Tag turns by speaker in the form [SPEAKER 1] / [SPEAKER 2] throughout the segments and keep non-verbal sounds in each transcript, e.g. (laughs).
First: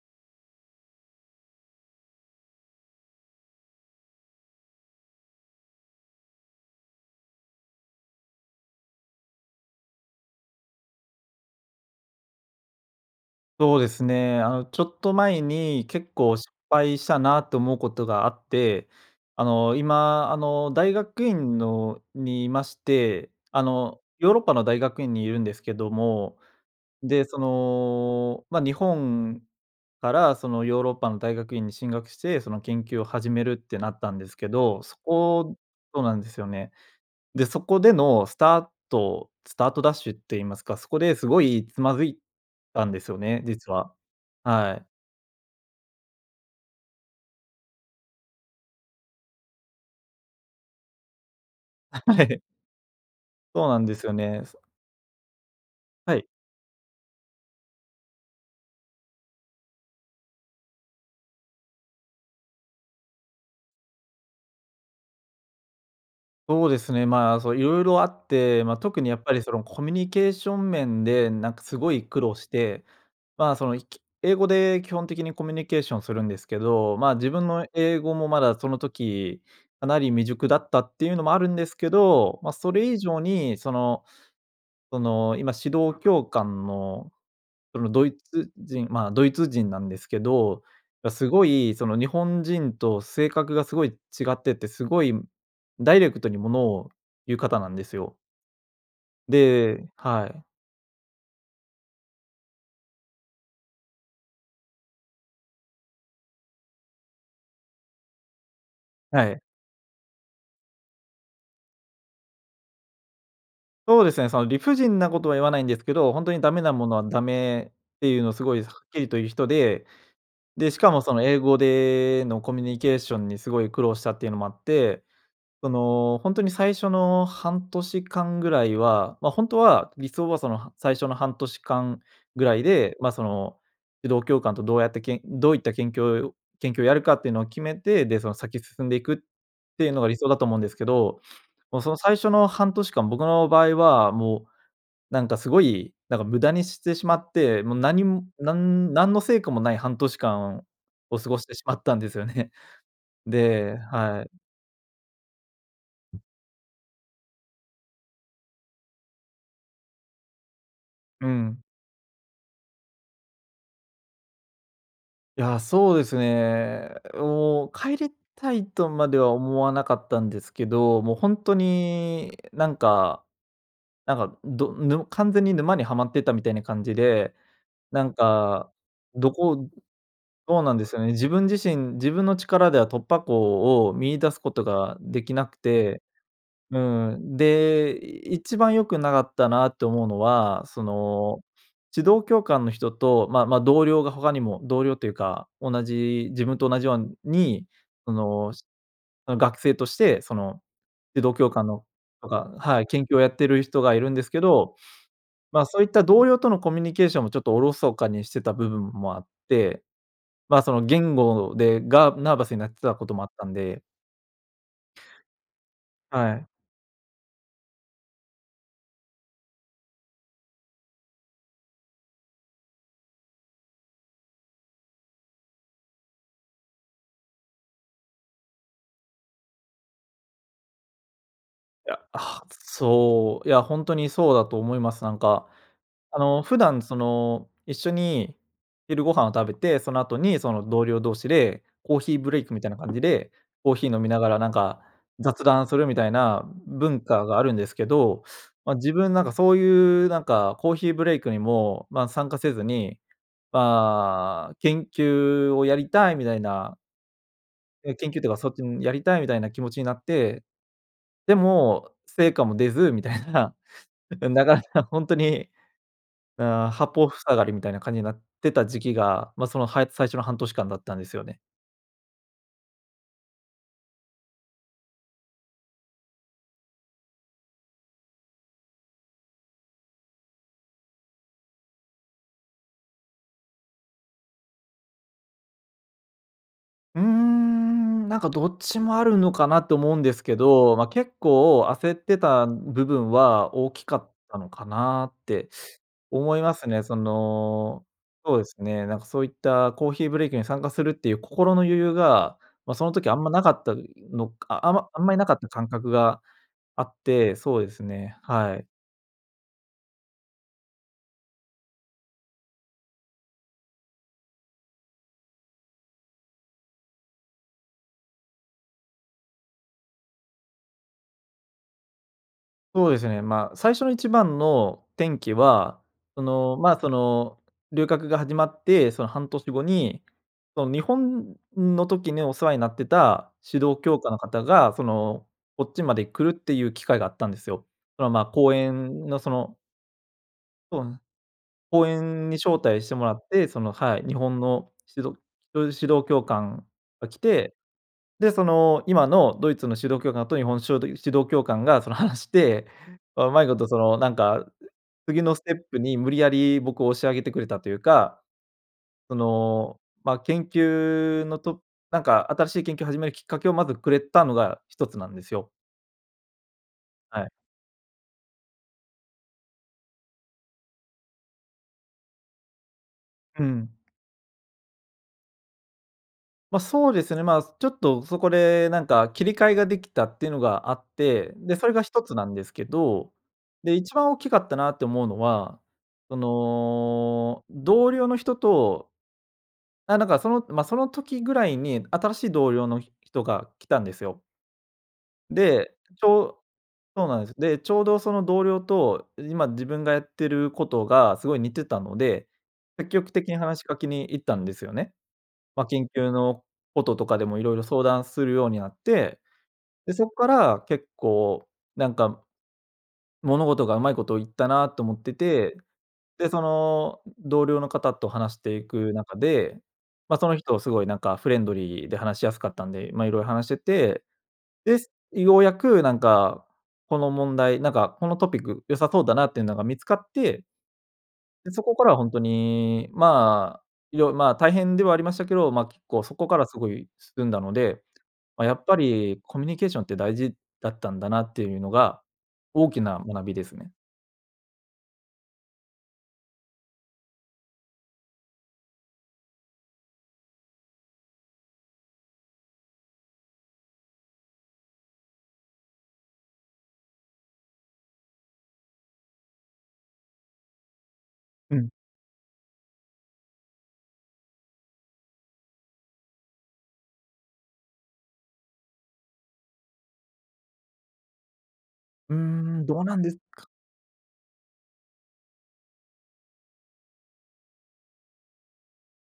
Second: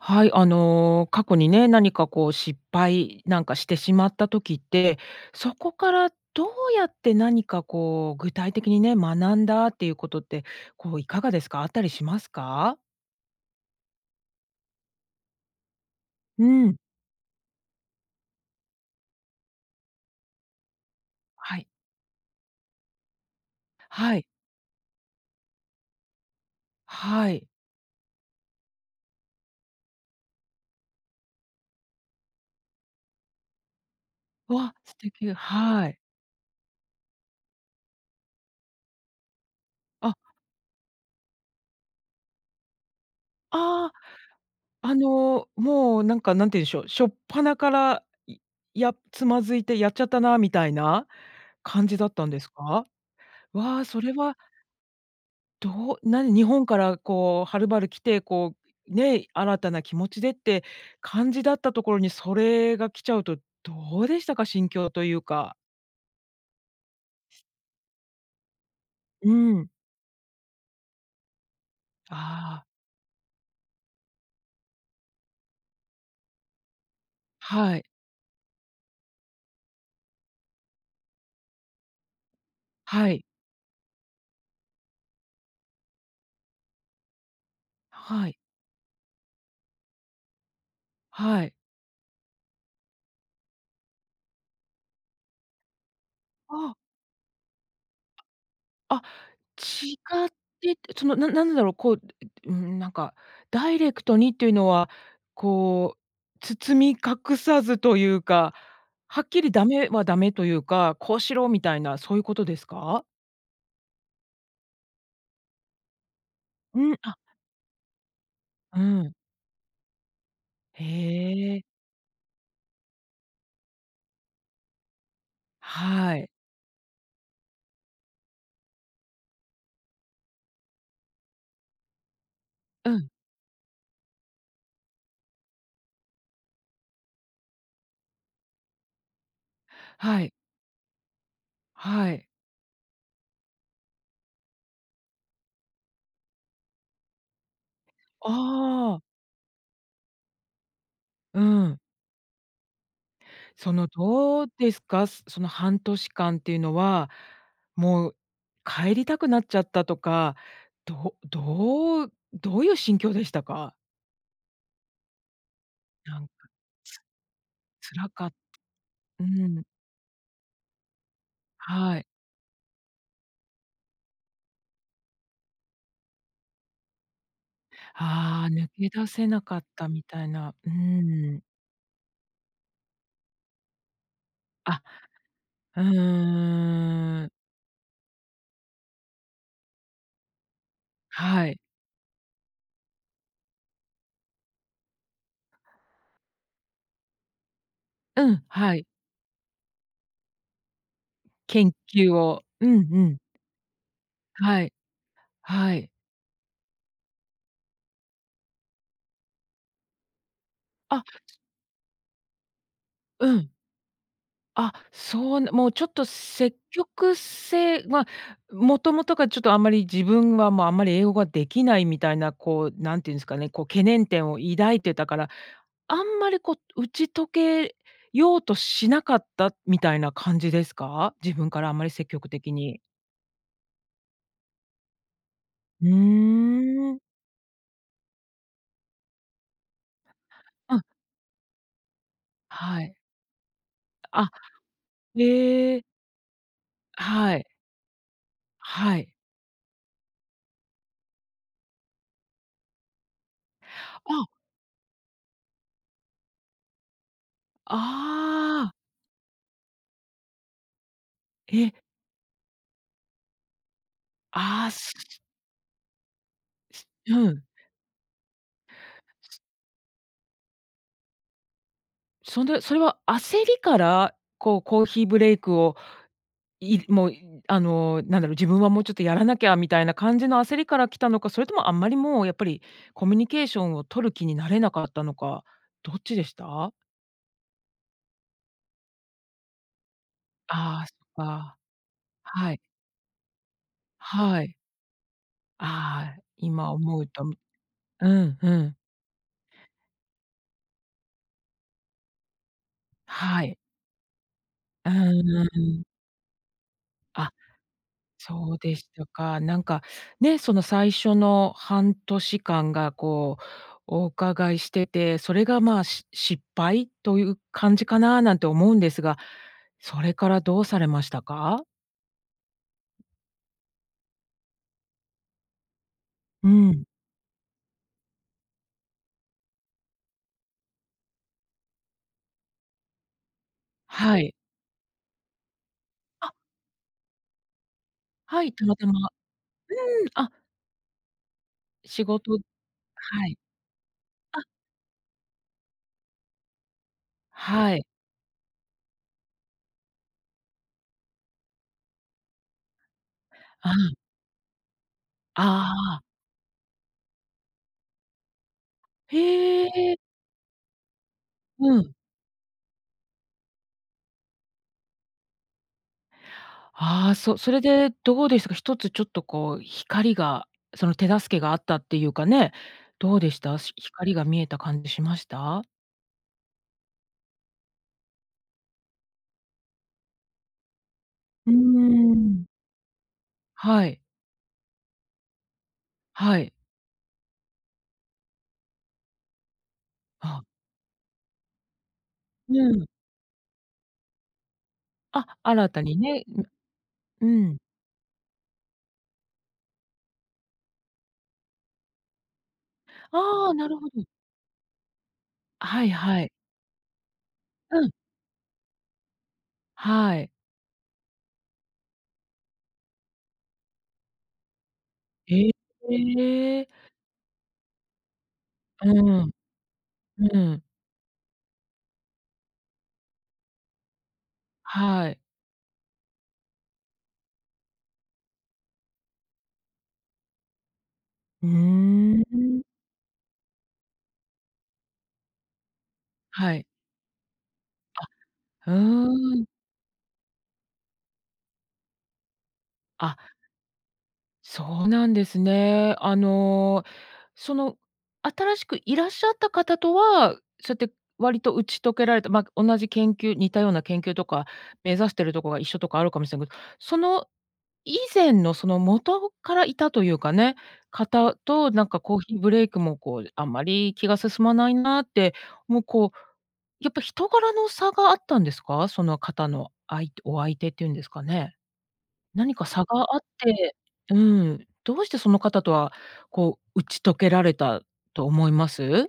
[SPEAKER 1] はい、あの過去にね、何かこう失敗なんかしてしまった時って、そこからどうやって何かこう、具体的にね、学んだっていうことって、こういかがですか、あったりしますか？
[SPEAKER 2] そうですね、あの、ちょっと前に、結構
[SPEAKER 1] う
[SPEAKER 2] 失
[SPEAKER 1] ん。
[SPEAKER 2] 敗したなと思うことがあって。あの、今あの、大学
[SPEAKER 1] は
[SPEAKER 2] 院
[SPEAKER 1] い。
[SPEAKER 2] のにいまして、あの、
[SPEAKER 1] はい。
[SPEAKER 2] ヨーロッパの大学院にいるんですけども。で、
[SPEAKER 1] は
[SPEAKER 2] そ
[SPEAKER 1] い。
[SPEAKER 2] の、ま、日本からその、ヨーロッパの大学院に進学して、その研究を始めるってなったんですけ
[SPEAKER 1] わ、
[SPEAKER 2] ど。そ
[SPEAKER 1] 素敵、
[SPEAKER 2] こ
[SPEAKER 1] はい。
[SPEAKER 2] そうなんですよね。で、そこでのスタートスタートダッシ
[SPEAKER 1] あ。
[SPEAKER 2] ュって言いますか、そこですごいつまずいたんですよね、実
[SPEAKER 1] あ
[SPEAKER 2] は、はい。
[SPEAKER 1] あ、あの、もうなんか、何て言うんでしょう、しょっぱなから、い、や、つまずいてやっちゃったな、みたいな感じ
[SPEAKER 2] あ
[SPEAKER 1] だっ
[SPEAKER 2] は
[SPEAKER 1] たんで
[SPEAKER 2] い。
[SPEAKER 1] すか？
[SPEAKER 2] そう
[SPEAKER 1] わ
[SPEAKER 2] な
[SPEAKER 1] あ、
[SPEAKER 2] んで
[SPEAKER 1] そ
[SPEAKER 2] すよ
[SPEAKER 1] れは
[SPEAKER 2] ね。そ
[SPEAKER 1] どう
[SPEAKER 2] はい。
[SPEAKER 1] 何、日本からこう、はるばる来て、こう、ね、新たな気持ちでって感じだったところに、それが来ちゃうと、どうでしたか、心境というか？
[SPEAKER 2] そうですね、ま、そう色々あって、ま、特にやっ
[SPEAKER 1] う
[SPEAKER 2] ぱりその、
[SPEAKER 1] ん。
[SPEAKER 2] コミュニケーション面でなんかすごい苦労し
[SPEAKER 1] ああ。
[SPEAKER 2] て、ま、その、ひき英語で基本的にコミュニケーションするんですけど、ま、自分の
[SPEAKER 1] はい。
[SPEAKER 2] 英語もまだその時、かなり未熟だったっていうのもあるんですけど、ま、それ以
[SPEAKER 1] は
[SPEAKER 2] 上
[SPEAKER 1] い。
[SPEAKER 2] にその、その、今指導教官のそのドイ
[SPEAKER 1] はい。
[SPEAKER 2] ツ人、ま、ドイツ人なんですけど、がすご
[SPEAKER 1] はい。
[SPEAKER 2] いその、日本人と性格がすごい違ってて、すごい、ダイレクトにも
[SPEAKER 1] あ
[SPEAKER 2] の
[SPEAKER 1] あ。
[SPEAKER 2] を言う方なんですよ。
[SPEAKER 1] あ、
[SPEAKER 2] で
[SPEAKER 1] 違
[SPEAKER 2] は
[SPEAKER 1] っ
[SPEAKER 2] い。
[SPEAKER 1] てて、そのななんだろう、こう、うーん、なんか、ダイレクトにっていうのは、こう、包み隠さずというか、は
[SPEAKER 2] は
[SPEAKER 1] っ
[SPEAKER 2] い。
[SPEAKER 1] きりダメはダメというか、こうしろみたいな、そういうことですか？
[SPEAKER 2] そうですね、その、理不尽なことは言わないんですけど、本当にダメな
[SPEAKER 1] う
[SPEAKER 2] も
[SPEAKER 1] ん、
[SPEAKER 2] のは
[SPEAKER 1] あ。
[SPEAKER 2] ダメっていうのをすごいは
[SPEAKER 1] う
[SPEAKER 2] っきり
[SPEAKER 1] ん。
[SPEAKER 2] と言う人で、で、しかもその、英
[SPEAKER 1] へ
[SPEAKER 2] 語
[SPEAKER 1] え。
[SPEAKER 2] でのコミュニケーションにすごい苦労したっていうのもあって、そ
[SPEAKER 1] は
[SPEAKER 2] の、
[SPEAKER 1] い。
[SPEAKER 2] 本当に最初の半年間ぐらいは、ま、本当は理想はその最初の半年間ぐらい
[SPEAKER 1] う
[SPEAKER 2] で、
[SPEAKER 1] ん。
[SPEAKER 2] ま、その、指導教官とどうやってけんどういったけんきょう、研究をやるかっていうのを決めて、で、その先進んでいく、っていうのが理
[SPEAKER 1] は
[SPEAKER 2] 想
[SPEAKER 1] い。
[SPEAKER 2] だと思うんですけど、(sniffs) もうその
[SPEAKER 1] は
[SPEAKER 2] 最
[SPEAKER 1] い。
[SPEAKER 2] 初の半年間、僕の場合はもう、なんかすごい、なんか無駄にしてしまって、もう何むなん
[SPEAKER 1] ああ。
[SPEAKER 2] 何の成果もない半年間を過ご
[SPEAKER 1] う
[SPEAKER 2] してしま
[SPEAKER 1] ん。
[SPEAKER 2] ったんですよね。(chuckles)
[SPEAKER 1] そ
[SPEAKER 2] で
[SPEAKER 1] の
[SPEAKER 2] はい。
[SPEAKER 1] どうですか、そその半年間っていうのは、もう帰りたくなっちゃったとか、ど
[SPEAKER 2] うん。
[SPEAKER 1] どう、どういう心境でしたか？
[SPEAKER 2] いや、そうです
[SPEAKER 1] なん
[SPEAKER 2] ね。
[SPEAKER 1] つ
[SPEAKER 2] もう帰
[SPEAKER 1] 辛
[SPEAKER 2] り
[SPEAKER 1] かっ
[SPEAKER 2] たいとまで
[SPEAKER 1] う
[SPEAKER 2] は思
[SPEAKER 1] ん。
[SPEAKER 2] わなかったんですけど、もうほんと
[SPEAKER 1] はい。
[SPEAKER 2] になんかなんか、どぬ完全に沼にはまってたみたいな感じで、なん
[SPEAKER 1] ああ、抜
[SPEAKER 2] か、
[SPEAKER 1] け出せ
[SPEAKER 2] ど
[SPEAKER 1] なかっ
[SPEAKER 2] こ
[SPEAKER 1] たみたいな。
[SPEAKER 2] そう
[SPEAKER 1] うー
[SPEAKER 2] なんですよね。自
[SPEAKER 1] ん。
[SPEAKER 2] 分自身、自分の力では突破口を見出すこと
[SPEAKER 1] あ、
[SPEAKER 2] ができなく
[SPEAKER 1] う
[SPEAKER 2] て、うー
[SPEAKER 1] ーん。
[SPEAKER 2] ん。で、一番良くなかったなって思うのは、その、
[SPEAKER 1] はい。
[SPEAKER 2] 指導教官の人とまあ、ま、同僚が他にも、同僚というか、同じ、自分と同じよんに、そ
[SPEAKER 1] うん、
[SPEAKER 2] の、し
[SPEAKER 1] はい。
[SPEAKER 2] の学生としてその、指導教官
[SPEAKER 1] 研
[SPEAKER 2] の
[SPEAKER 1] 究
[SPEAKER 2] と
[SPEAKER 1] を
[SPEAKER 2] か
[SPEAKER 1] うん
[SPEAKER 2] はい、
[SPEAKER 1] う
[SPEAKER 2] 研究
[SPEAKER 1] ん。
[SPEAKER 2] をやってる人がいるんですけ
[SPEAKER 1] はい。
[SPEAKER 2] ど、ま、
[SPEAKER 1] は
[SPEAKER 2] そうい
[SPEAKER 1] い。
[SPEAKER 2] った同僚とのコミュニケーションも、ちょっとおろそかにしてた部分もあって、まあ、その
[SPEAKER 1] あ。
[SPEAKER 2] 言語でがナーバスになってたことも
[SPEAKER 1] う
[SPEAKER 2] あった
[SPEAKER 1] ん。
[SPEAKER 2] んで。
[SPEAKER 1] あ、そうなもうちょっと
[SPEAKER 2] はい。
[SPEAKER 1] 積極性、ま、もともとがちょっとあんまり自分は、ま、あんまり英語ができないみたいな、こう、何て言うんすかね、こう懸念点を抱いてたから、あんまりこう、打ち解けようとしなかったみたいな感じですか？自分からあんま
[SPEAKER 2] い
[SPEAKER 1] り
[SPEAKER 2] や、
[SPEAKER 1] 積極
[SPEAKER 2] は、
[SPEAKER 1] 的に。
[SPEAKER 2] そう、いやほんとにそうだと思います。なんか、
[SPEAKER 1] うー
[SPEAKER 2] あの、普段そ
[SPEAKER 1] ん。
[SPEAKER 2] の、一緒に昼ご飯を食べて、その後に、その
[SPEAKER 1] うん。
[SPEAKER 2] 同僚同士でコーヒーブレイクみたいな
[SPEAKER 1] は
[SPEAKER 2] 感
[SPEAKER 1] い。
[SPEAKER 2] じで、コーヒー飲みなが
[SPEAKER 1] あ、
[SPEAKER 2] ら、なんか、雑談
[SPEAKER 1] へ
[SPEAKER 2] す
[SPEAKER 1] え。
[SPEAKER 2] るみたいな文化
[SPEAKER 1] は
[SPEAKER 2] があ
[SPEAKER 1] い。
[SPEAKER 2] るんですけど、ま、自
[SPEAKER 1] はい。
[SPEAKER 2] 分なんか、そういうなんか、コーヒーブレイクにも、まあ、参加せずに、
[SPEAKER 1] あ。
[SPEAKER 2] まあ、研究をやりたいみたいな。ええ、研究というか、そっち
[SPEAKER 1] ああ。
[SPEAKER 2] もやりたいみたいな気持ちになって。で
[SPEAKER 1] え。
[SPEAKER 2] も、成果も出ずみたいな、(laughs) ん、なかな
[SPEAKER 1] ああ、
[SPEAKER 2] か
[SPEAKER 1] す
[SPEAKER 2] ほんとに、うーん、八方
[SPEAKER 1] う
[SPEAKER 2] 塞
[SPEAKER 1] ん。
[SPEAKER 2] がりみたいな感じになってた時期が、ま、そのはい最初の半年間だったんですよね。
[SPEAKER 1] そんで、それは焦りから、こうコーヒーブレイクを、いもう、あのなんだろう、自分はもうちょっとやらなきゃ、みたいな感じの焦りから来たのか、それとも、あんまりもうやっぱり、コミュニケーションを取る気になれなかったのか。どっちでした？
[SPEAKER 2] うーん、なんかどっちもあるのかな、と思うんですけど。
[SPEAKER 1] ああ、
[SPEAKER 2] ま、
[SPEAKER 1] そ
[SPEAKER 2] 結
[SPEAKER 1] っか。
[SPEAKER 2] 構焦ってた、
[SPEAKER 1] はい。
[SPEAKER 2] ん、部分は大きかった
[SPEAKER 1] は
[SPEAKER 2] の
[SPEAKER 1] い。
[SPEAKER 2] かなって
[SPEAKER 1] ああ、
[SPEAKER 2] 思います
[SPEAKER 1] 今
[SPEAKER 2] ね。そ
[SPEAKER 1] 思うと、ん。
[SPEAKER 2] の
[SPEAKER 1] う
[SPEAKER 2] そ
[SPEAKER 1] ん、
[SPEAKER 2] うで
[SPEAKER 1] う
[SPEAKER 2] す
[SPEAKER 1] ん。
[SPEAKER 2] ね、なんかそういった、コーヒーブレイクに参加するっていう、心の余裕が、ま、その時あんまな
[SPEAKER 1] は
[SPEAKER 2] か
[SPEAKER 1] い。
[SPEAKER 2] ったのか。あ、ま、
[SPEAKER 1] うん
[SPEAKER 2] あんまり
[SPEAKER 1] う
[SPEAKER 2] なかっ
[SPEAKER 1] ん、うん
[SPEAKER 2] た
[SPEAKER 1] う
[SPEAKER 2] 感
[SPEAKER 1] ん。
[SPEAKER 2] 覚があっ
[SPEAKER 1] あ、
[SPEAKER 2] て、そうですね、は
[SPEAKER 1] そう
[SPEAKER 2] い。
[SPEAKER 1] でしたか。なんか、ね、その最初の半年間が、こう、お伺いしてて、それがまあ、し失敗という感じかな、なんて思うんですが。それからどうされましたか？
[SPEAKER 2] そうですね、まあ、最初の1番の転機は、そ
[SPEAKER 1] う
[SPEAKER 2] の、まあ、
[SPEAKER 1] ん。
[SPEAKER 2] その、留学が始まってその半年後に、その、日本の時にお世話になってた指導教官
[SPEAKER 1] は
[SPEAKER 2] の
[SPEAKER 1] い。
[SPEAKER 2] 方がその、こっちまで来
[SPEAKER 1] あ。
[SPEAKER 2] るっていう機会があったんですよ。そのまあ、
[SPEAKER 1] はい、
[SPEAKER 2] 講
[SPEAKER 1] たまたま
[SPEAKER 2] 演のその
[SPEAKER 1] うん。あ。
[SPEAKER 2] そうなん、講
[SPEAKER 1] 仕
[SPEAKER 2] 演
[SPEAKER 1] 事
[SPEAKER 2] に招待してもらっ
[SPEAKER 1] はい。
[SPEAKER 2] て、その、はい、日本
[SPEAKER 1] あ。
[SPEAKER 2] の指導教授指導教官が来て、
[SPEAKER 1] はい。
[SPEAKER 2] でその、今のドイツの指導教官と日本のしょうど、指導教官がその、話して、ま、うまいこと
[SPEAKER 1] あ
[SPEAKER 2] そ
[SPEAKER 1] あ。
[SPEAKER 2] の、なんか、次のステップに
[SPEAKER 1] ああ。
[SPEAKER 2] 無理やり僕を押し上げてくれたというか、そ
[SPEAKER 1] へ
[SPEAKER 2] の、
[SPEAKER 1] え。
[SPEAKER 2] ま、研究のと
[SPEAKER 1] うん。
[SPEAKER 2] なんか新しい研究を始めるきっかけをまずくれたのが一つなんですよ。
[SPEAKER 1] ああ、
[SPEAKER 2] はい。
[SPEAKER 1] そ、それでどうでしたか、一つちょっとこう光がその手助けがあったっていうかね、どうでし
[SPEAKER 2] う
[SPEAKER 1] た？
[SPEAKER 2] ん。
[SPEAKER 1] し光が見えた感じしました？
[SPEAKER 2] ま、そうですね、まあ、ちょっとそこで、なんか切り替えができたっていうのがあって、
[SPEAKER 1] うー
[SPEAKER 2] でそれが一つなんで
[SPEAKER 1] ん。
[SPEAKER 2] すけど、で、
[SPEAKER 1] は
[SPEAKER 2] 1
[SPEAKER 1] い。
[SPEAKER 2] 番大きかったなって思うのは、そ
[SPEAKER 1] はい。
[SPEAKER 2] の、同僚の人とあ、なんかそ
[SPEAKER 1] あ。
[SPEAKER 2] の、ま、その時ぐらいに新しい同
[SPEAKER 1] う
[SPEAKER 2] 僚の
[SPEAKER 1] ん。
[SPEAKER 2] ひ人が来たんですよ。
[SPEAKER 1] あ、新
[SPEAKER 2] で、
[SPEAKER 1] たに
[SPEAKER 2] ち
[SPEAKER 1] ね、
[SPEAKER 2] ょうそうなん
[SPEAKER 1] う
[SPEAKER 2] です。
[SPEAKER 1] うん。
[SPEAKER 2] で、ちょうどその同僚と、今自分がやってることがすごい似てたので、積極的に
[SPEAKER 1] ああ、
[SPEAKER 2] 話し
[SPEAKER 1] な
[SPEAKER 2] か
[SPEAKER 1] る
[SPEAKER 2] け
[SPEAKER 1] ほど。
[SPEAKER 2] に行ったんですよね。ま、
[SPEAKER 1] は
[SPEAKER 2] 緊
[SPEAKER 1] い
[SPEAKER 2] 急
[SPEAKER 1] はい。
[SPEAKER 2] のこととかでも色々
[SPEAKER 1] う
[SPEAKER 2] 相
[SPEAKER 1] ん。
[SPEAKER 2] 談するようになって、で、そっ
[SPEAKER 1] は
[SPEAKER 2] か
[SPEAKER 1] い。
[SPEAKER 2] ら結構なんか、物事がうまいことをいったなと思って
[SPEAKER 1] え、
[SPEAKER 2] て、で、そ
[SPEAKER 1] ええ。
[SPEAKER 2] の、同僚の方と話してい
[SPEAKER 1] う
[SPEAKER 2] く中
[SPEAKER 1] ん。
[SPEAKER 2] で、ま、
[SPEAKER 1] う
[SPEAKER 2] その人
[SPEAKER 1] ん。
[SPEAKER 2] すごいなんかフレンドリーで話しやすかったんで、ま、色々話してて、です、
[SPEAKER 1] はい。
[SPEAKER 2] ようやくなんか、この問題、なんかこのトピック良さそうだなっていうのが見つかって
[SPEAKER 1] う
[SPEAKER 2] で、そこからは本当
[SPEAKER 1] ーん。
[SPEAKER 2] にまあ、よまあ大変ではありましたけど、ま、結構そこから
[SPEAKER 1] は
[SPEAKER 2] す
[SPEAKER 1] い。
[SPEAKER 2] ごい進んだので、
[SPEAKER 1] あ、
[SPEAKER 2] まあやっ
[SPEAKER 1] う
[SPEAKER 2] ぱり、コ
[SPEAKER 1] ー
[SPEAKER 2] ミ
[SPEAKER 1] ん。
[SPEAKER 2] ュニケーションって大事だったんだなっていうのが大きな
[SPEAKER 1] あ。
[SPEAKER 2] 学びですね。
[SPEAKER 1] そうなんですね。あの、その新しくいらっしゃった方とは、そうやって割と打ち解けられた、ま、同じ研究似たような研究とか目指してるとこが一緒とかあるかもしれけど、その、以前のその元からいたというかね、方
[SPEAKER 2] うん。
[SPEAKER 1] と、なんかコーヒーブレイクもこうあんまり気が進まないなって、もうこう、やっぱ人柄の差があったんですか？その方の、相手お相手っていうんですかね。
[SPEAKER 2] うー
[SPEAKER 1] 何
[SPEAKER 2] ん、
[SPEAKER 1] か
[SPEAKER 2] どう
[SPEAKER 1] 差
[SPEAKER 2] なんで
[SPEAKER 1] が
[SPEAKER 2] す
[SPEAKER 1] あっ
[SPEAKER 2] か。
[SPEAKER 1] てうん、どうしてその方とは、こう打ち解けられたと思います？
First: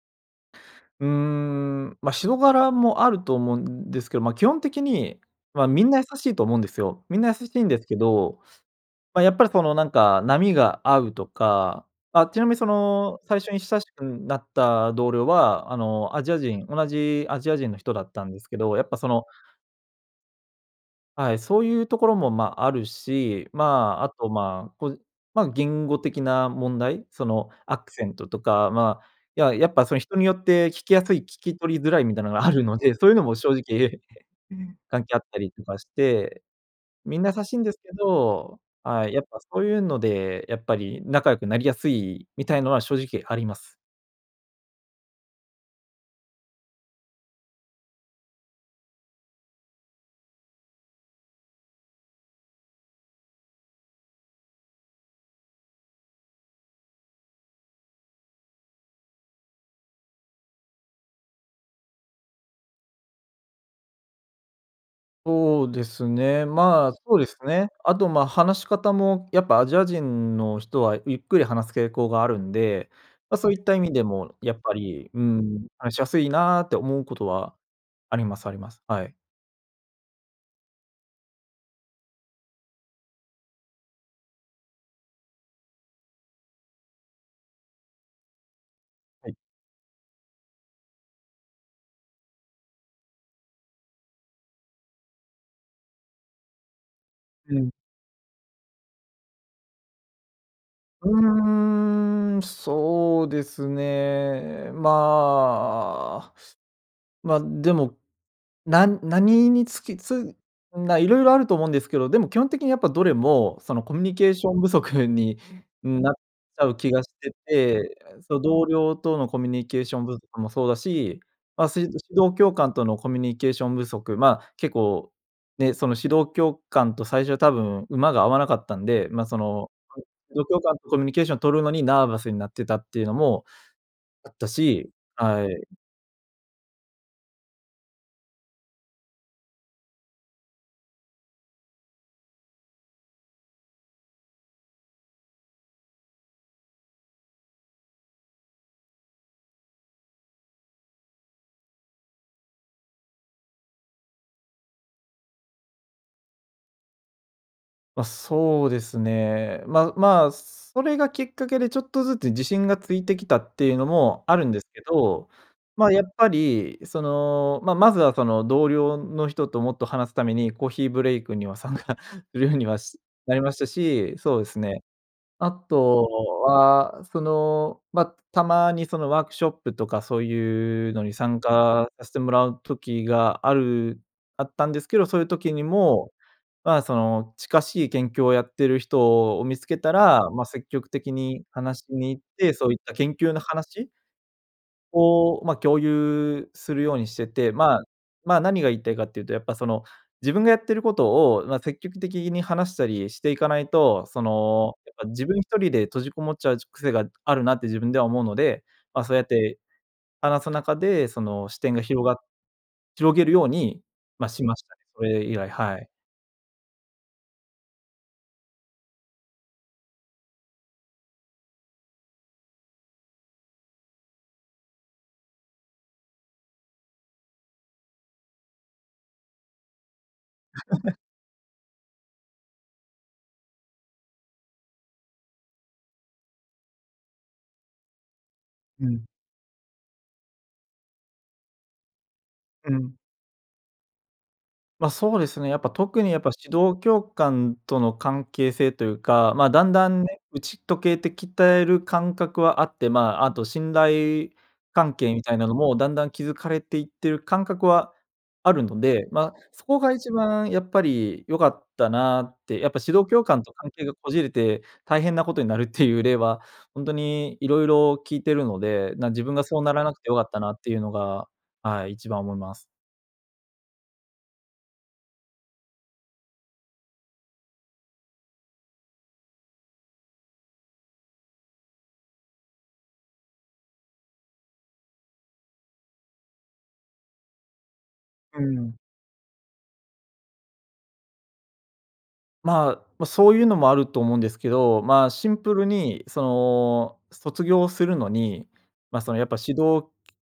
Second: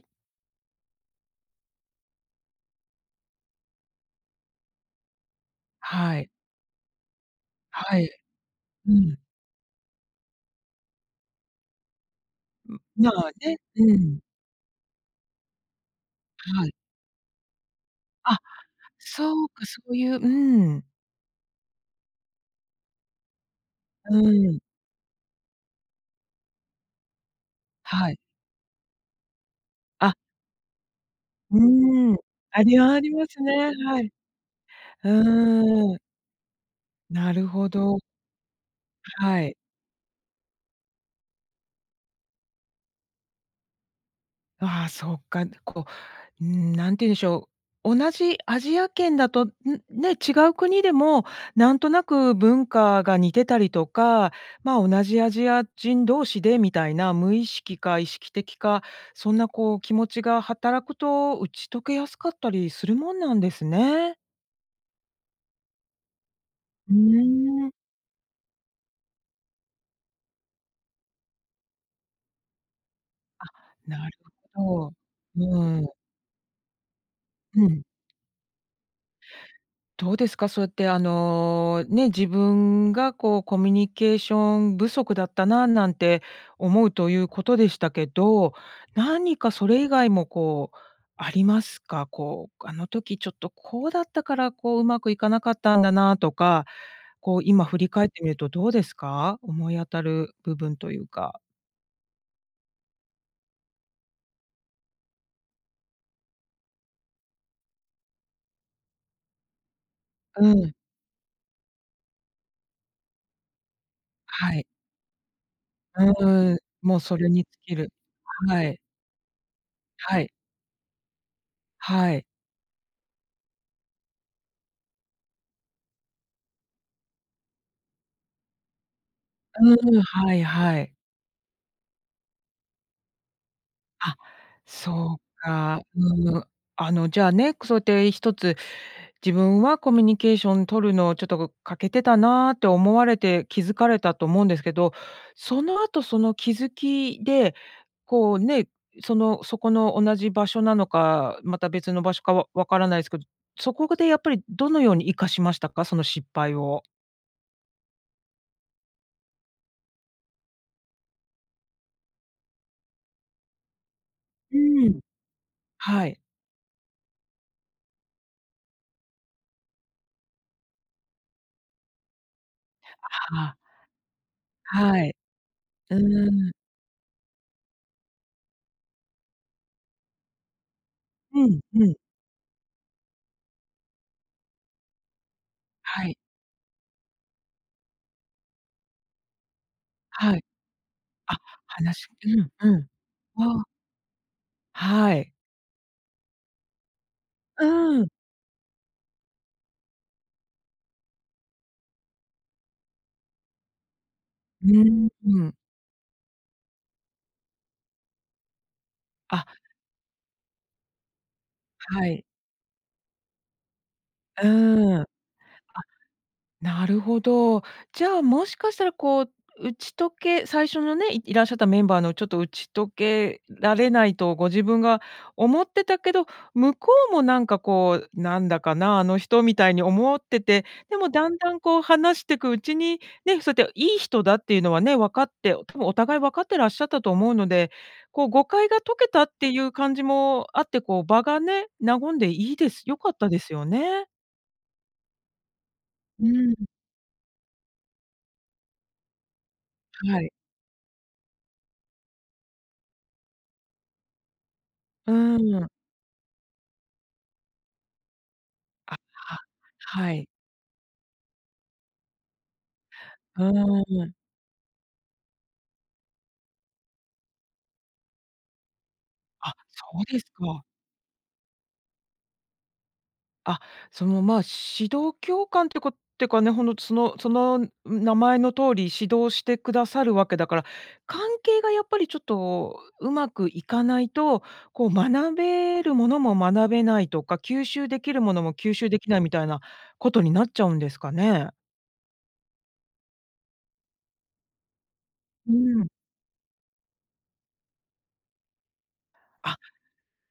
[SPEAKER 2] うーん、ま、人柄もあると思うんですけど、ま、基本的に、ま、みんな優
[SPEAKER 1] は
[SPEAKER 2] し
[SPEAKER 1] い。
[SPEAKER 2] いと思うんですよ。みんな優しいんですけ
[SPEAKER 1] はい。
[SPEAKER 2] ど、
[SPEAKER 1] う
[SPEAKER 2] ま、
[SPEAKER 1] ん。
[SPEAKER 2] やっぱりその、なんか波が合うとか、あ、ちなみにそ
[SPEAKER 1] うん、ま
[SPEAKER 2] の、
[SPEAKER 1] あ
[SPEAKER 2] 最初
[SPEAKER 1] ね、
[SPEAKER 2] に親し
[SPEAKER 1] う
[SPEAKER 2] く
[SPEAKER 1] ん。
[SPEAKER 2] なった同僚は、あの、アジア
[SPEAKER 1] は
[SPEAKER 2] 人
[SPEAKER 1] い。
[SPEAKER 2] 同じアジア人の人だったんで
[SPEAKER 1] あ、
[SPEAKER 2] すけど、やっぱその
[SPEAKER 1] そうか、そういう、うん。
[SPEAKER 2] はい、そういうところもま、あるし、ま、あ
[SPEAKER 1] う
[SPEAKER 2] と
[SPEAKER 1] ん。
[SPEAKER 2] ま、こう、ま、言語的な問題、そのアクセ
[SPEAKER 1] は
[SPEAKER 2] ン
[SPEAKER 1] い。
[SPEAKER 2] トとか、ま、や、やっぱその
[SPEAKER 1] あ。
[SPEAKER 2] 人によって聞きやすい、聞き
[SPEAKER 1] う
[SPEAKER 2] 取りづらい
[SPEAKER 1] ん。
[SPEAKER 2] みたいなのがある
[SPEAKER 1] あ
[SPEAKER 2] の
[SPEAKER 1] れ
[SPEAKER 2] で、
[SPEAKER 1] はあ
[SPEAKER 2] そう
[SPEAKER 1] り
[SPEAKER 2] いうの
[SPEAKER 1] ま
[SPEAKER 2] も
[SPEAKER 1] す
[SPEAKER 2] 正
[SPEAKER 1] ね。
[SPEAKER 2] 直、
[SPEAKER 1] はい。
[SPEAKER 2] 関係あったりとかし
[SPEAKER 1] うーん。
[SPEAKER 2] て、みんな
[SPEAKER 1] な
[SPEAKER 2] 優
[SPEAKER 1] る
[SPEAKER 2] しいん
[SPEAKER 1] ほ
[SPEAKER 2] ですけ
[SPEAKER 1] ど。
[SPEAKER 2] ど、はい、やっぱ
[SPEAKER 1] はい。
[SPEAKER 2] そういうので、やっぱり仲良くなりやすいみたいのは正直あります。
[SPEAKER 1] ああ、そっか、こう、うーん、何て言うんでしょう、同じアジア圏だと、ん、ね、違う国でも、なんとなく文化が似てたりとか、ま、同じアジア人同士でみたいな、無意識か意識的か、そんなこう気持ちが働くと打ち解けやすかったりするもんなんですね？
[SPEAKER 2] そうですね。ま
[SPEAKER 1] う
[SPEAKER 2] あ、そうです
[SPEAKER 1] ー
[SPEAKER 2] ね。
[SPEAKER 1] ん。
[SPEAKER 2] あと、ま、話し方もやっぱアジア人の人はゆっくり話す傾向があるんで、ま、
[SPEAKER 1] あ、
[SPEAKER 2] そういった意味で
[SPEAKER 1] なる
[SPEAKER 2] も、やっぱ
[SPEAKER 1] ほど。
[SPEAKER 2] り、うー
[SPEAKER 1] う
[SPEAKER 2] ん、
[SPEAKER 1] ん。
[SPEAKER 2] 話しやすいなあって思うことは
[SPEAKER 1] うん。
[SPEAKER 2] ありますあります、はい。
[SPEAKER 1] どうですか、そうやってあの、ね、自分がこうコミュニケーション不足だったな、なんて思うということでしたけど、
[SPEAKER 2] はい。
[SPEAKER 1] 何かそれ以外もこう、ありますか？こう、あの時ちょっとこうだったから、こう上手くいかなかったんだなとか、こう、
[SPEAKER 2] う
[SPEAKER 1] 今
[SPEAKER 2] ん。
[SPEAKER 1] 振り返ってみるとどうですか？思い当たる部分とい
[SPEAKER 2] う
[SPEAKER 1] うか。
[SPEAKER 2] ーん、そうですね。まあ、ま、でも、なん何につき、つ、ん
[SPEAKER 1] うん。
[SPEAKER 2] な、色々あると思うんですけど、でも基本的にやっぱどれも、そのコミュニケーシ
[SPEAKER 1] は
[SPEAKER 2] ョン
[SPEAKER 1] い。
[SPEAKER 2] 不足になっち
[SPEAKER 1] うん、
[SPEAKER 2] ゃう気
[SPEAKER 1] もう
[SPEAKER 2] がし
[SPEAKER 1] それ
[SPEAKER 2] て
[SPEAKER 1] に尽きる。
[SPEAKER 2] て、その
[SPEAKER 1] は
[SPEAKER 2] 同
[SPEAKER 1] い。
[SPEAKER 2] 僚とのコミュニケーション不
[SPEAKER 1] はい。
[SPEAKER 2] 足もそうだし、ま、す、指
[SPEAKER 1] はい。
[SPEAKER 2] 導教官とのコミュニケーション不足、まあ、結構、ね、その指導教官と最初は多分馬が合わなかったんで、ま、その、
[SPEAKER 1] うん、
[SPEAKER 2] ふ、
[SPEAKER 1] は
[SPEAKER 2] 指
[SPEAKER 1] い
[SPEAKER 2] 導教官
[SPEAKER 1] は
[SPEAKER 2] と
[SPEAKER 1] い。
[SPEAKER 2] コミュニケーションを取るのにナーバスになってたっていうのも、
[SPEAKER 1] あ、
[SPEAKER 2] あったし、
[SPEAKER 1] そう
[SPEAKER 2] はい。
[SPEAKER 1] か。うん、あのじゃあね、くそうやって一つ、自分はコミュニケーションとるのをちょっとこ欠けてたなと思われて気づかれたと思うんですけど、その後その気づきで、こう、ね、そのそこの同じ場所なのか、また別の場所かわわからないすけど、そこでやっぱりどのように生かしましたか？その失敗を。
[SPEAKER 2] まあそうですね。ま、まあそれがきっかけでちょっとずつ自信がついてきたっていうのもおあるん
[SPEAKER 1] う
[SPEAKER 2] ですけ
[SPEAKER 1] ーん。
[SPEAKER 2] ど、まあや
[SPEAKER 1] は
[SPEAKER 2] っ
[SPEAKER 1] い。
[SPEAKER 2] ぱりその、ま、まずはその同僚の人ともっと話すために、コーヒーブレイクには参加 (chuckles) するようにはしな
[SPEAKER 1] あ
[SPEAKER 2] りま
[SPEAKER 1] あ。
[SPEAKER 2] したし、そうですね。
[SPEAKER 1] はい。
[SPEAKER 2] あ
[SPEAKER 1] う
[SPEAKER 2] と
[SPEAKER 1] ーん。
[SPEAKER 2] は、その、ま、たまにそのーワークショップとかそうゆうのに参
[SPEAKER 1] うんう
[SPEAKER 2] 加
[SPEAKER 1] ん。
[SPEAKER 2] させてもらう時があるあったんですけど、そういう時に
[SPEAKER 1] は
[SPEAKER 2] も、
[SPEAKER 1] い。
[SPEAKER 2] まあ、その、近しい研究をやってる人を見つけたら、
[SPEAKER 1] は
[SPEAKER 2] ま
[SPEAKER 1] い。
[SPEAKER 2] あ積極的
[SPEAKER 1] あ、
[SPEAKER 2] に話し
[SPEAKER 1] 話
[SPEAKER 2] に行っ
[SPEAKER 1] う
[SPEAKER 2] て、そ
[SPEAKER 1] ん
[SPEAKER 2] うい
[SPEAKER 1] う
[SPEAKER 2] っ
[SPEAKER 1] ん。
[SPEAKER 2] た研究の
[SPEAKER 1] ああ。
[SPEAKER 2] 話？
[SPEAKER 1] はい。
[SPEAKER 2] をま共有するようにしてて、
[SPEAKER 1] う
[SPEAKER 2] まあ、
[SPEAKER 1] ーん。
[SPEAKER 2] まあ何が言いたいかっていうと、やっぱその、自分がやってることをま積極的に話したりしていかないと、そ
[SPEAKER 1] う
[SPEAKER 2] の、
[SPEAKER 1] ー
[SPEAKER 2] やっぱ
[SPEAKER 1] ん、
[SPEAKER 2] 自分
[SPEAKER 1] う
[SPEAKER 2] ひ
[SPEAKER 1] ん。
[SPEAKER 2] とりで閉じこもっちゃう癖があるなって自分では思うので、まあそうやっ
[SPEAKER 1] あ。
[SPEAKER 2] て、話す中で、その、視点が広
[SPEAKER 1] は
[SPEAKER 2] がっ
[SPEAKER 1] い。
[SPEAKER 2] 広げるように、ま、
[SPEAKER 1] う
[SPEAKER 2] しましたね。
[SPEAKER 1] ーん。
[SPEAKER 2] そ
[SPEAKER 1] あ、
[SPEAKER 2] れ以来、はい。
[SPEAKER 1] なるほど。じゃあもしかしたらこう、打ち解け最初のね、いいらっしゃったメンバーのちょっと打ち解けられないとご自分が思ってたけど、向こうもなんかこう、なんだかな、あの人みたいに思ってて、
[SPEAKER 2] (laughs)
[SPEAKER 1] でもだんだんこう話してくうちに、ね、そやっていい人だっていうのはね、わかって、多分お互い分かってらっしゃったと思うので、こう誤解が
[SPEAKER 2] う
[SPEAKER 1] 解
[SPEAKER 2] ん。
[SPEAKER 1] けたっていう感じもあってこう場がね、和んでいいで
[SPEAKER 2] う
[SPEAKER 1] す。よ
[SPEAKER 2] ん。
[SPEAKER 1] かったですよね。
[SPEAKER 2] ま、そうですね。やっぱ、特にやっ
[SPEAKER 1] う
[SPEAKER 2] ぱ、指
[SPEAKER 1] ん。
[SPEAKER 2] 導教官との関係性というか、まあ、だんだんね、
[SPEAKER 1] はい。
[SPEAKER 2] 打ち解けてる感覚はあって、まあ、あと信頼関
[SPEAKER 1] う
[SPEAKER 2] 係みたいなの
[SPEAKER 1] ーん。
[SPEAKER 2] も、だんだん築かれていっている感覚はあるの
[SPEAKER 1] あ、
[SPEAKER 2] で。まあ、
[SPEAKER 1] は、
[SPEAKER 2] そこが一
[SPEAKER 1] はい。
[SPEAKER 2] 番、やっぱり良かったなって。やっぱ、指導教
[SPEAKER 1] う
[SPEAKER 2] 官と関
[SPEAKER 1] ー
[SPEAKER 2] 係がこ
[SPEAKER 1] ん。
[SPEAKER 2] じれて、大変なことになるっていう例は、ほんとに色々聞いてるので。な、自分が
[SPEAKER 1] あ、
[SPEAKER 2] そうなら
[SPEAKER 1] そ
[SPEAKER 2] なく
[SPEAKER 1] う
[SPEAKER 2] て良
[SPEAKER 1] で
[SPEAKER 2] か
[SPEAKER 1] す
[SPEAKER 2] ったなっ
[SPEAKER 1] か。
[SPEAKER 2] ていうのが、はい、一番思います。
[SPEAKER 1] あ、その、まあ、指導教官ってこてかね、ほのつのその、ん、名前の通り、指導してくださるわけだから、関係がやっぱりちょっと、うまくいかないと、こう学べるものも学べないとか、吸収できるも
[SPEAKER 2] う
[SPEAKER 1] のも吸
[SPEAKER 2] ん。
[SPEAKER 1] 収できない、みたいなことになっちゃうんですかね？
[SPEAKER 2] まあ、ま、そういうのもあると思うんですけど。まあ、シン
[SPEAKER 1] う
[SPEAKER 2] プル
[SPEAKER 1] ん。
[SPEAKER 2] に、その、卒業するのに、ま、そのやっぱ、
[SPEAKER 1] あ。
[SPEAKER 2] 指導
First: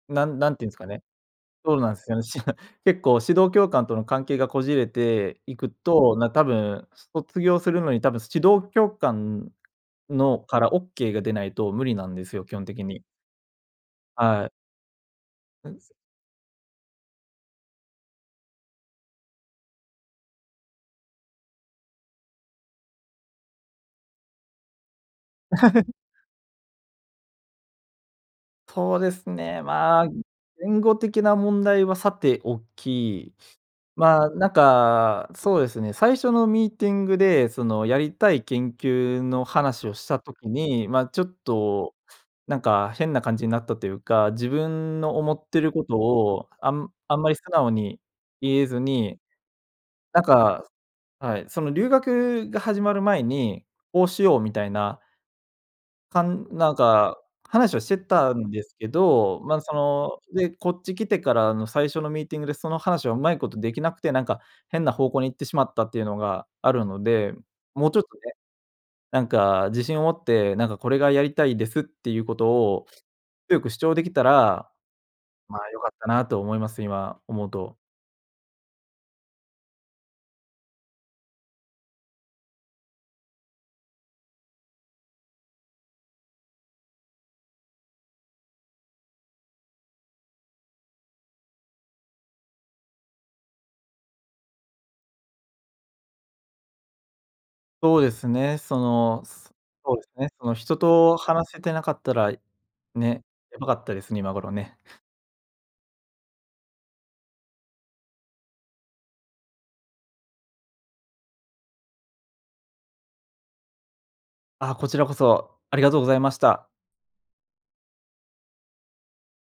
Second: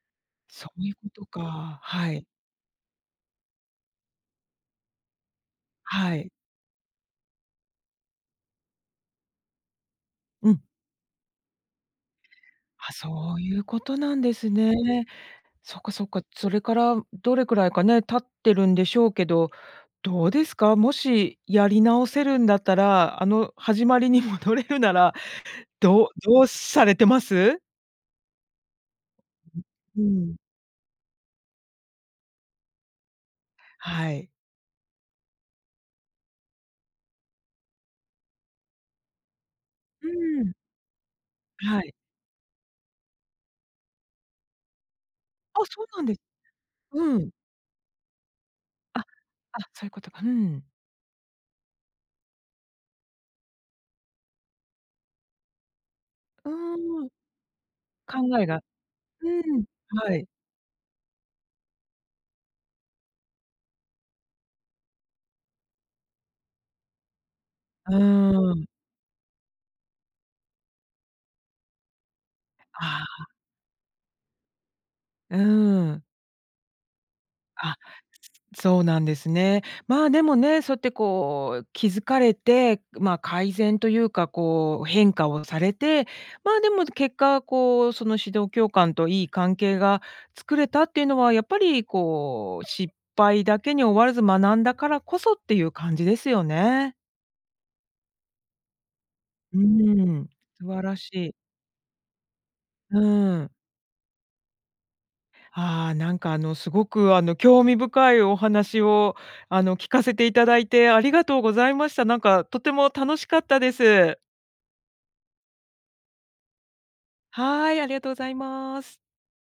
[SPEAKER 2] なんなんていう
[SPEAKER 1] そ
[SPEAKER 2] んす
[SPEAKER 1] う
[SPEAKER 2] か
[SPEAKER 1] いうこ
[SPEAKER 2] ね、
[SPEAKER 1] と
[SPEAKER 2] ど
[SPEAKER 1] か。
[SPEAKER 2] うなんす
[SPEAKER 1] は
[SPEAKER 2] かね。
[SPEAKER 1] い。
[SPEAKER 2] し (laughs) 結構、指導教官との関係がこじれていく
[SPEAKER 1] は
[SPEAKER 2] と、な、
[SPEAKER 1] い。
[SPEAKER 2] 多分卒業するのに、多分指導教官の
[SPEAKER 1] う
[SPEAKER 2] か
[SPEAKER 1] ん。
[SPEAKER 2] らオッケーが出ないと無理なんですよ、基本的
[SPEAKER 1] あ、
[SPEAKER 2] に。
[SPEAKER 1] そういうことなんで
[SPEAKER 2] はい。
[SPEAKER 1] すね。
[SPEAKER 2] な
[SPEAKER 1] そ
[SPEAKER 2] ん
[SPEAKER 1] っ
[SPEAKER 2] せ
[SPEAKER 1] かそっか。それからどれくらいかね、経ってるんでしょうけど、どうですか？もしやり直せるんだったら、あの、始まりに戻れるなら、
[SPEAKER 2] (laughs)
[SPEAKER 1] どうどうされてます？
[SPEAKER 2] そうですね。
[SPEAKER 1] うう、う
[SPEAKER 2] ま、
[SPEAKER 1] ん。
[SPEAKER 2] 言語的な問題はさておき。
[SPEAKER 1] はい。
[SPEAKER 2] ま、なんか、そうですね、最初のミーティングで、その、やりたい研究の話をし
[SPEAKER 1] う
[SPEAKER 2] た時
[SPEAKER 1] ん。
[SPEAKER 2] に、ま、ちょっ
[SPEAKER 1] はい。
[SPEAKER 2] と、なんか変な感じになったというか、自分の思って
[SPEAKER 1] あ、
[SPEAKER 2] る
[SPEAKER 1] そ
[SPEAKER 2] こ
[SPEAKER 1] う
[SPEAKER 2] と
[SPEAKER 1] なんで
[SPEAKER 2] を、あんあ
[SPEAKER 1] う
[SPEAKER 2] んま
[SPEAKER 1] ん。
[SPEAKER 2] り素直に言えず
[SPEAKER 1] あ、あ、
[SPEAKER 2] に、
[SPEAKER 1] そういうことか、
[SPEAKER 2] だ
[SPEAKER 1] う
[SPEAKER 2] か
[SPEAKER 1] ん。
[SPEAKER 2] らはい。その留学が始まる前に、こうしようみたいなかん
[SPEAKER 1] う
[SPEAKER 2] なん
[SPEAKER 1] ーん。
[SPEAKER 2] か、話をしてた
[SPEAKER 1] 考え
[SPEAKER 2] ん
[SPEAKER 1] が
[SPEAKER 2] ですけ
[SPEAKER 1] う
[SPEAKER 2] ど。ま、
[SPEAKER 1] ん、
[SPEAKER 2] そ
[SPEAKER 1] は
[SPEAKER 2] の、
[SPEAKER 1] い。
[SPEAKER 2] で、こっち来てからの最初のミーティングで、その話はうまいことできなくて、なんか、変な方向に行ってしまったっていうのがあるので。もう
[SPEAKER 1] う
[SPEAKER 2] ちょっとね、
[SPEAKER 1] ーん。
[SPEAKER 2] なんか自信を持って、なんか「これがやりたいです」っていうことを、
[SPEAKER 1] ああ。
[SPEAKER 2] 強く主張できたら、
[SPEAKER 1] うー
[SPEAKER 2] ま、良かっ
[SPEAKER 1] ん。
[SPEAKER 2] たなと思います、今思うと。
[SPEAKER 1] あ、そうなんですね。まあ、でもね、そうやってこう、気づかれて、ま、改善というか、こう、変化をされて。ま、でも結果こう、その指導教官といい関係が作れたっていうのは、やっぱりこう、失敗だけに終わらず、学んだからこそっていう感じですよね？
[SPEAKER 2] そうですね。その、す
[SPEAKER 1] うー
[SPEAKER 2] そうです
[SPEAKER 1] ん、
[SPEAKER 2] ね。その
[SPEAKER 1] 素
[SPEAKER 2] 人
[SPEAKER 1] 晴らし
[SPEAKER 2] と
[SPEAKER 1] い。
[SPEAKER 2] 話せてなかったら、
[SPEAKER 1] う
[SPEAKER 2] ね、
[SPEAKER 1] ーん。
[SPEAKER 2] やばかったですね、今頃ね。
[SPEAKER 1] ああ、なんかあの、すごくあの、興味深いお話を、あの、聞かせていただいて、ありがとうございました。なんか、とても楽しかったです。
[SPEAKER 2] あ、こちらこそ、ありがとうございました。
[SPEAKER 1] はい、ありがとうございます。